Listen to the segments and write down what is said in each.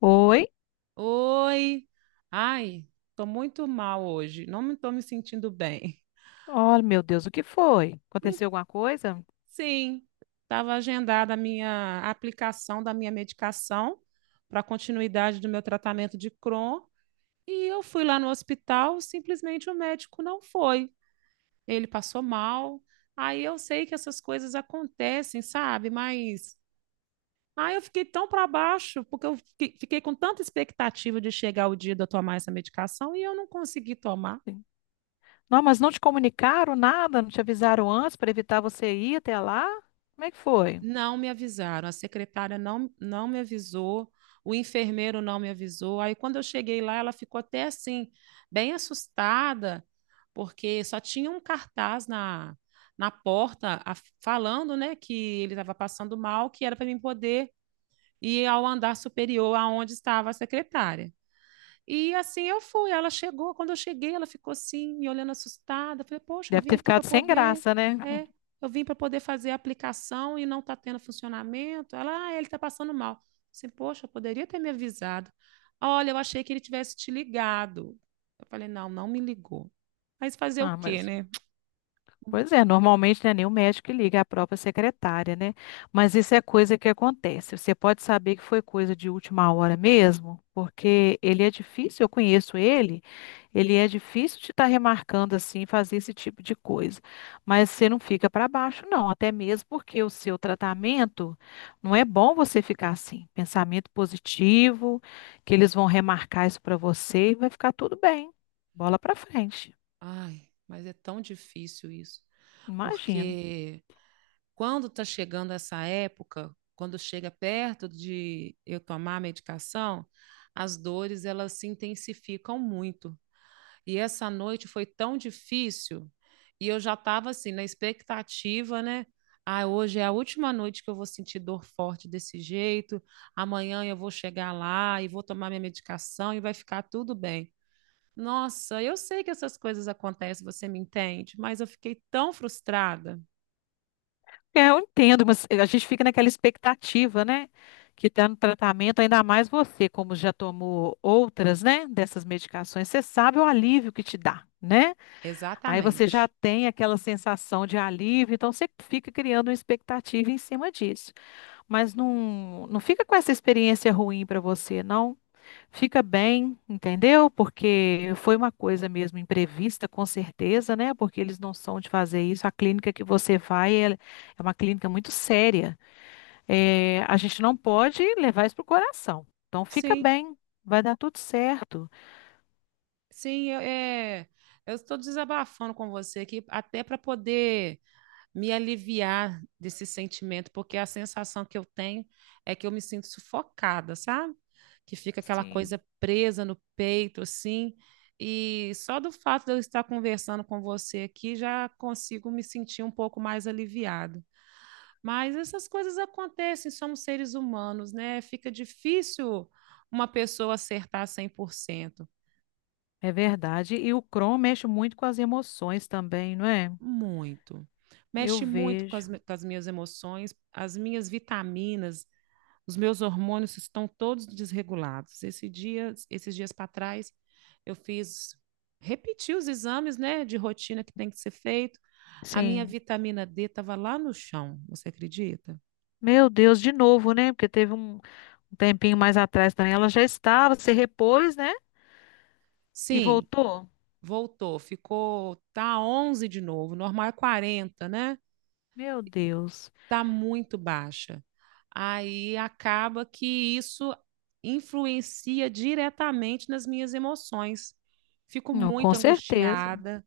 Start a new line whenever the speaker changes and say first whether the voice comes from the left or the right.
left: Oi?
right: Oi, ai, tô muito mal hoje, não me tô me sentindo bem.
left: Oh, meu Deus, o que foi?
right: Hum,
left: Aconteceu alguma coisa?
right: Sim, estava agendada a minha aplicação da minha medicação para continuidade do meu tratamento de Crohn e eu fui lá no hospital, simplesmente o médico não foi. Ele passou mal. Aí eu sei que essas coisas acontecem, sabe? Mas aí eu fiquei tão para baixo porque eu fiquei com tanta expectativa de chegar o dia de eu tomar essa medicação e eu não consegui tomar.
left: Sim. Não, mas não te comunicaram nada, não te avisaram antes para evitar você ir até lá? Como é que foi?
right: Não me avisaram, a secretária não me avisou, o enfermeiro não me avisou. Aí, quando eu cheguei lá, ela ficou até assim, bem assustada, porque só tinha um cartaz na porta falando, né, que ele estava passando mal, que era para mim poder ir ao andar superior aonde estava a secretária. E assim eu fui. Ela chegou, quando eu cheguei, ela ficou assim, me olhando assustada. Falei, poxa, eu
left: Deve
right: vim
left: ter
right: aqui para
left: ficado sem
right: poder.
left: graça, né?
right: É, eu vim para poder fazer a aplicação e não está tendo funcionamento. Ela, ah, ele está passando mal. Assim, poxa, eu poderia ter me avisado. Olha, eu achei que ele tivesse te ligado. Eu falei, não, não me ligou. Mas fazer o
left: Ah,
right: quê,
left: mas
right: né?
left: Pois é, normalmente não é nem o médico que liga, é a própria secretária, né? Mas isso é coisa que acontece. Você pode saber que foi coisa de última hora mesmo, porque ele é difícil, eu conheço ele, ele é difícil de estar remarcando assim, fazer esse tipo de coisa. Mas você não fica para baixo, não, até mesmo porque o seu tratamento não é bom você ficar assim. Pensamento positivo, que eles vão remarcar isso para você e vai ficar tudo bem. Bola para frente,
right: Ai, mas é tão difícil isso,
left: imagino.
right: porque quando está chegando essa época, quando chega perto de eu tomar a medicação, as dores elas se intensificam muito. E essa noite foi tão difícil e eu já estava assim na expectativa, né? Ah, hoje é a última noite que eu vou sentir dor forte desse jeito. Amanhã eu vou chegar lá e vou tomar minha medicação e vai ficar tudo bem. Nossa, eu sei que essas coisas acontecem, você me entende, mas eu fiquei tão frustrada.
left: É, eu entendo, mas a gente fica naquela expectativa, né? Que está no tratamento, ainda mais você, como já tomou outras, né? Dessas medicações, você sabe o alívio que te dá, né? Aí você já
right: Exatamente.
left: tem aquela sensação de alívio, então você fica criando uma expectativa em cima disso. Mas não, não fica com essa experiência ruim para você, não. Fica bem, entendeu? Porque foi uma coisa mesmo imprevista, com certeza, né? Porque eles não são de fazer isso. A clínica que você vai é uma clínica muito séria. É, a gente não pode levar isso pro coração. Então, fica
right: Sim.
left: bem, vai dar tudo certo.
right: Eu eu estou desabafando com você aqui, até para poder me aliviar desse sentimento, porque a sensação que eu tenho é que eu me sinto sufocada, sabe? Que fica aquela
left: Sim,
right: coisa presa no peito, assim. E só do fato de eu estar conversando com você aqui, já consigo me sentir um pouco mais aliviado. Mas essas coisas acontecem, somos seres humanos, né? Fica difícil uma pessoa acertar cem por cento.
left: é verdade. E o Crohn mexe muito com as emoções também, não é?
right: Muito.
left: Eu
right: Mexe muito com
left: vejo.
right: as, com as minhas emoções, as minhas vitaminas, os meus hormônios estão todos desregulados. Esse dia, esses dias para trás, eu fiz, repeti os exames, né, de rotina que tem que ser feito. A minha
left: Sim.
right: vitamina D estava lá no chão, você acredita?
left: Meu Deus, de novo, né? Porque teve um tempinho mais atrás também. Ela já estava, se repôs, né? E
right: Sim,
left: voltou.
right: voltou, ficou, tá 11 de novo, normal é 40, né?
left: Meu Deus.
right: Está muito baixa. Aí acaba que isso influencia diretamente nas minhas emoções. Fico
left: Não, com
right: muito
left: certeza.
right: angustiada,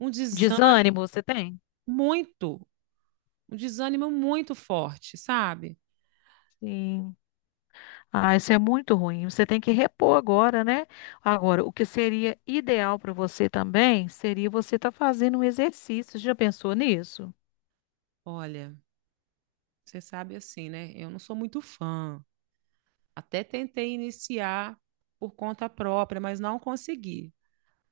right: um desânimo
left: Desânimo você tem?
right: muito, um desânimo muito forte, sabe?
left: Sim. Ah, isso é muito ruim. Você tem que repor agora, né? Agora, o que seria ideal para você também seria você estar fazendo um exercício. Já pensou nisso?
right: Olha, você sabe assim, né? Eu não sou muito fã. Até tentei iniciar por conta própria, mas não consegui.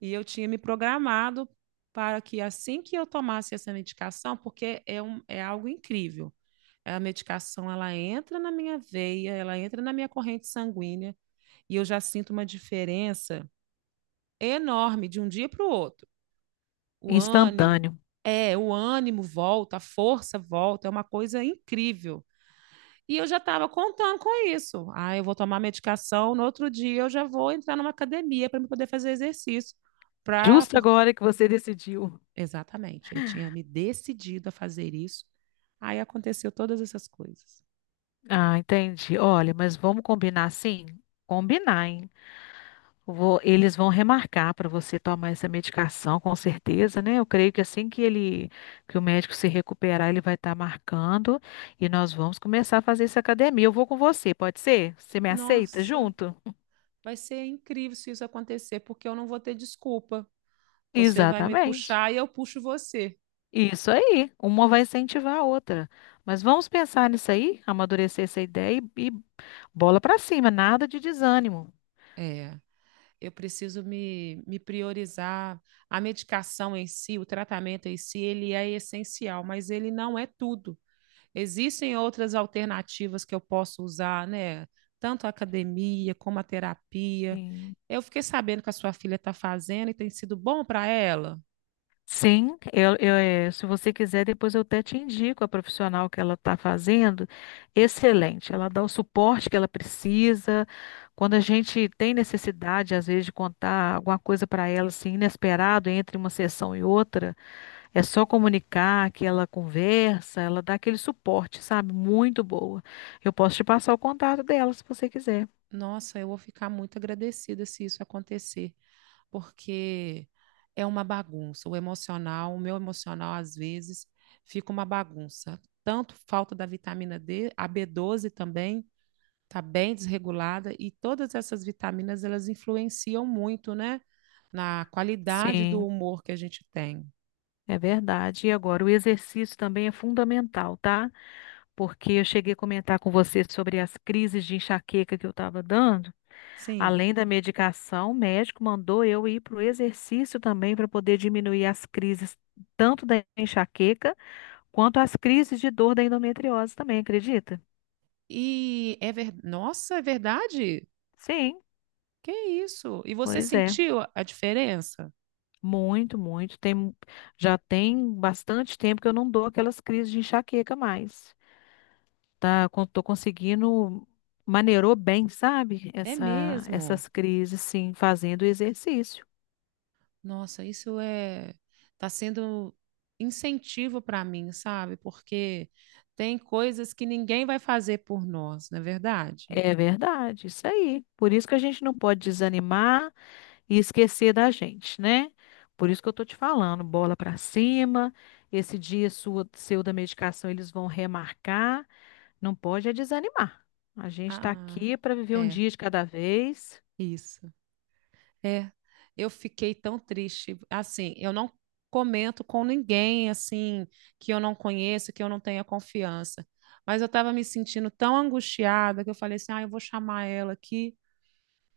right: E eu tinha me programado para que assim que eu tomasse essa medicação, é algo incrível, a medicação ela entra na minha veia, ela entra na minha corrente sanguínea e eu já sinto uma diferença enorme de um dia para o outro. O ânimo,
left: Instantâneo.
right: o ânimo volta, a força volta, é uma coisa incrível. E eu já estava contando com isso. Ah, eu vou tomar medicação, no outro dia eu já vou entrar numa academia para me poder fazer exercício. Pra,
left: Justo agora que você decidiu.
right: Exatamente, eu tinha me decidido a fazer isso. Aí aconteceu todas essas coisas.
left: Ah, entendi. Olha, mas vamos combinar sim? Combinar, hein? Eles vão remarcar para você tomar essa medicação, com certeza, né? Eu creio que assim que ele, que o médico se recuperar, ele vai estar marcando e nós vamos começar a fazer essa academia. Eu vou com você, pode ser? Você me aceita
right: Nossa,
left: junto?
right: vai ser incrível se isso acontecer, porque eu não vou ter desculpa. Você vai me
left: Exatamente.
right: puxar e eu puxo você.
left: Isso aí. Uma vai incentivar a outra. Mas vamos pensar nisso aí, amadurecer essa ideia e bola para cima, nada de desânimo.
right: É, eu preciso me priorizar. A medicação em si, o tratamento em si, ele é essencial, mas ele não é tudo. Existem outras alternativas que eu posso usar, né? Tanto a academia como a terapia.
left: Sim.
right: Eu fiquei sabendo que a sua filha está fazendo e tem sido bom para ela.
left: Sim, eu, se você quiser, depois eu até te indico a profissional que ela está fazendo. Excelente, ela dá o suporte que ela precisa. Quando a gente tem necessidade, às vezes, de contar alguma coisa para ela, assim, inesperado, entre uma sessão e outra, é só comunicar que ela conversa, ela dá aquele suporte, sabe? Muito boa. Eu posso te passar o contato dela, se você quiser.
right: Nossa, eu vou ficar muito agradecida se isso acontecer, porque é uma bagunça. O emocional, o meu emocional, às vezes, fica uma bagunça. Tanto falta da vitamina D, a b doze também está bem desregulada, e todas essas vitaminas, elas influenciam muito, né? Na qualidade do
left: Sim,
right: humor que a gente tem.
left: é verdade. E agora, o exercício também é fundamental, tá? Porque eu cheguei a comentar com você sobre as crises de enxaqueca que eu estava dando.
right: Sim.
left: Além da medicação, o médico mandou eu ir para o exercício também para poder diminuir as crises, tanto da enxaqueca quanto as crises de dor da endometriose também, acredita?
right: Nossa, é verdade?
left: Sim,
right: Que isso? E você
left: pois é.
right: sentiu a diferença?
left: Muito, muito. Já tem bastante tempo que eu não dou aquelas crises de enxaqueca mais. Tá, tô conseguindo maneirou bem, sabe?
right: É mesmo?
left: Essas crises, sim, fazendo exercício.
right: Nossa, isso é, tá sendo incentivo para mim, sabe? Porque tem coisas que ninguém vai fazer por nós, não é verdade?
left: É verdade, isso aí. Por isso que a gente não pode desanimar e esquecer da gente, né? Por isso que eu tô te falando, bola pra cima. Esse dia seu da medicação eles vão remarcar. Não pode é desanimar. A gente tá
right: Ah,
left: aqui para viver um
right: é,
left: dia de cada vez.
right: isso. É, eu fiquei tão triste. Assim, eu não comento com ninguém assim que eu não conheço, que eu não tenha confiança. Mas eu estava me sentindo tão angustiada que eu falei assim: "Ah, eu vou chamar ela aqui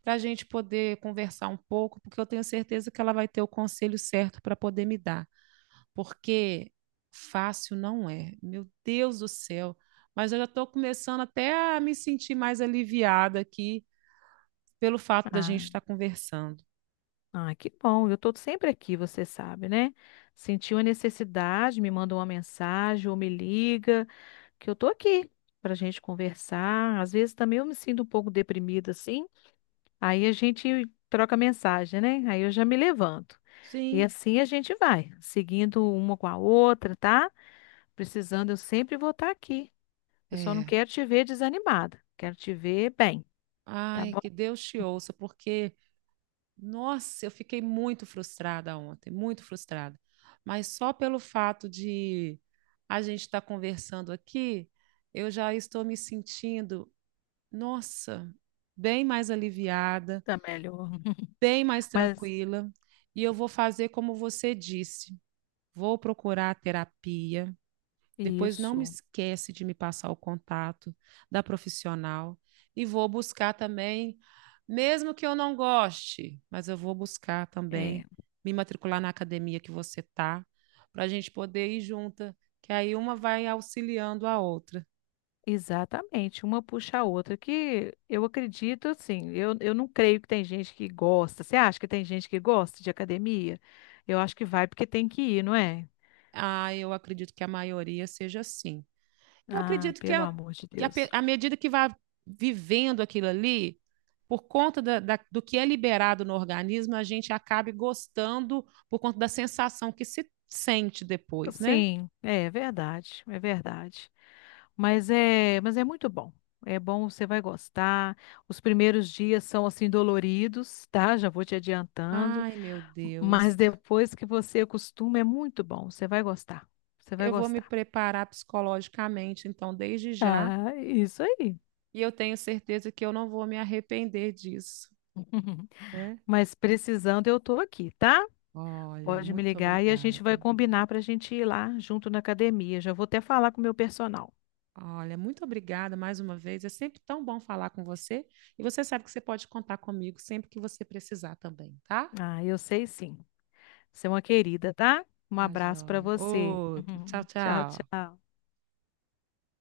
right: para a gente poder conversar um pouco, porque eu tenho certeza que ela vai ter o conselho certo para poder me dar, porque fácil não é. Meu Deus do céu! Mas eu já estou começando até a me sentir mais aliviada aqui pelo fato da gente
left: Ah,
right: estar conversando.
left: ah, que bom. Eu tô sempre aqui, você sabe, né? Sentiu a necessidade, me manda uma mensagem ou me liga, que eu tô aqui pra gente conversar. Às vezes também eu me sinto um pouco deprimida assim. Aí a gente troca mensagem, né? Aí eu já me levanto. E
right: Sim,
left: assim a gente vai, seguindo uma com a outra, tá? Precisando, eu sempre vou estar aqui. Eu só não
right: é.
left: quero te ver desanimada. Quero te ver bem, tá
right: Ai,
left: bom?
right: que Deus te ouça, porque nossa, eu fiquei muito frustrada ontem, muito frustrada. Mas só pelo fato de a gente estar conversando aqui, eu já estou me sentindo, nossa, bem mais aliviada,
left: Tá melhor.
right: bem mais
left: Mas
right: tranquila. E eu vou fazer como você disse, vou procurar terapia, depois não me
left: isso,
right: esquece de me passar o contato da profissional e vou buscar também, mesmo que eu não goste, mas eu vou buscar
left: é.
right: também me matricular na academia que você tá, para a gente poder ir junta, que aí uma vai auxiliando a outra.
left: Exatamente, uma puxa a outra, que eu acredito assim, eu não creio que tem gente que gosta. Você acha que tem gente que gosta de academia? Eu acho que vai porque tem que ir, não é?
right: Ah, eu acredito que a maioria seja assim. Eu
left: Ah,
right: acredito que,
left: pelo amor de
right: que a
left: Deus.
right: à medida que vai vivendo aquilo ali, por conta do que é liberado no organismo, a gente acabe gostando por conta da sensação que se sente depois, né?
left: Sim, é verdade, é verdade. Mas é muito bom. É bom, você vai gostar. Os primeiros dias são assim doloridos, tá? Já vou te adiantando,
right: Ai, meu Deus.
left: mas depois que você acostuma é muito bom, você vai gostar. Você vai
right: Eu vou me
left: gostar.
right: preparar psicologicamente, então, desde já,
left: Ah, isso aí.
right: e eu tenho certeza que eu não vou me arrepender disso, né?
left: Mas precisando, eu tô aqui, tá?
right: Olha,
left: Pode me
right: muito
left: ligar e a gente vai
right: obrigada.
left: combinar para a gente ir lá junto na academia. Já vou até falar com o meu personal.
right: Olha, muito obrigada mais uma vez. É sempre tão bom falar com você. E você sabe que você pode contar comigo sempre que você precisar também, tá?
left: Ah, eu sei sim. Você é uma querida, tá? Um
right: Tá,
left: abraço para
right: joia.
left: você.
right: Outro. Tchau,
left: Tchau,
right: tchau.
left: tchau.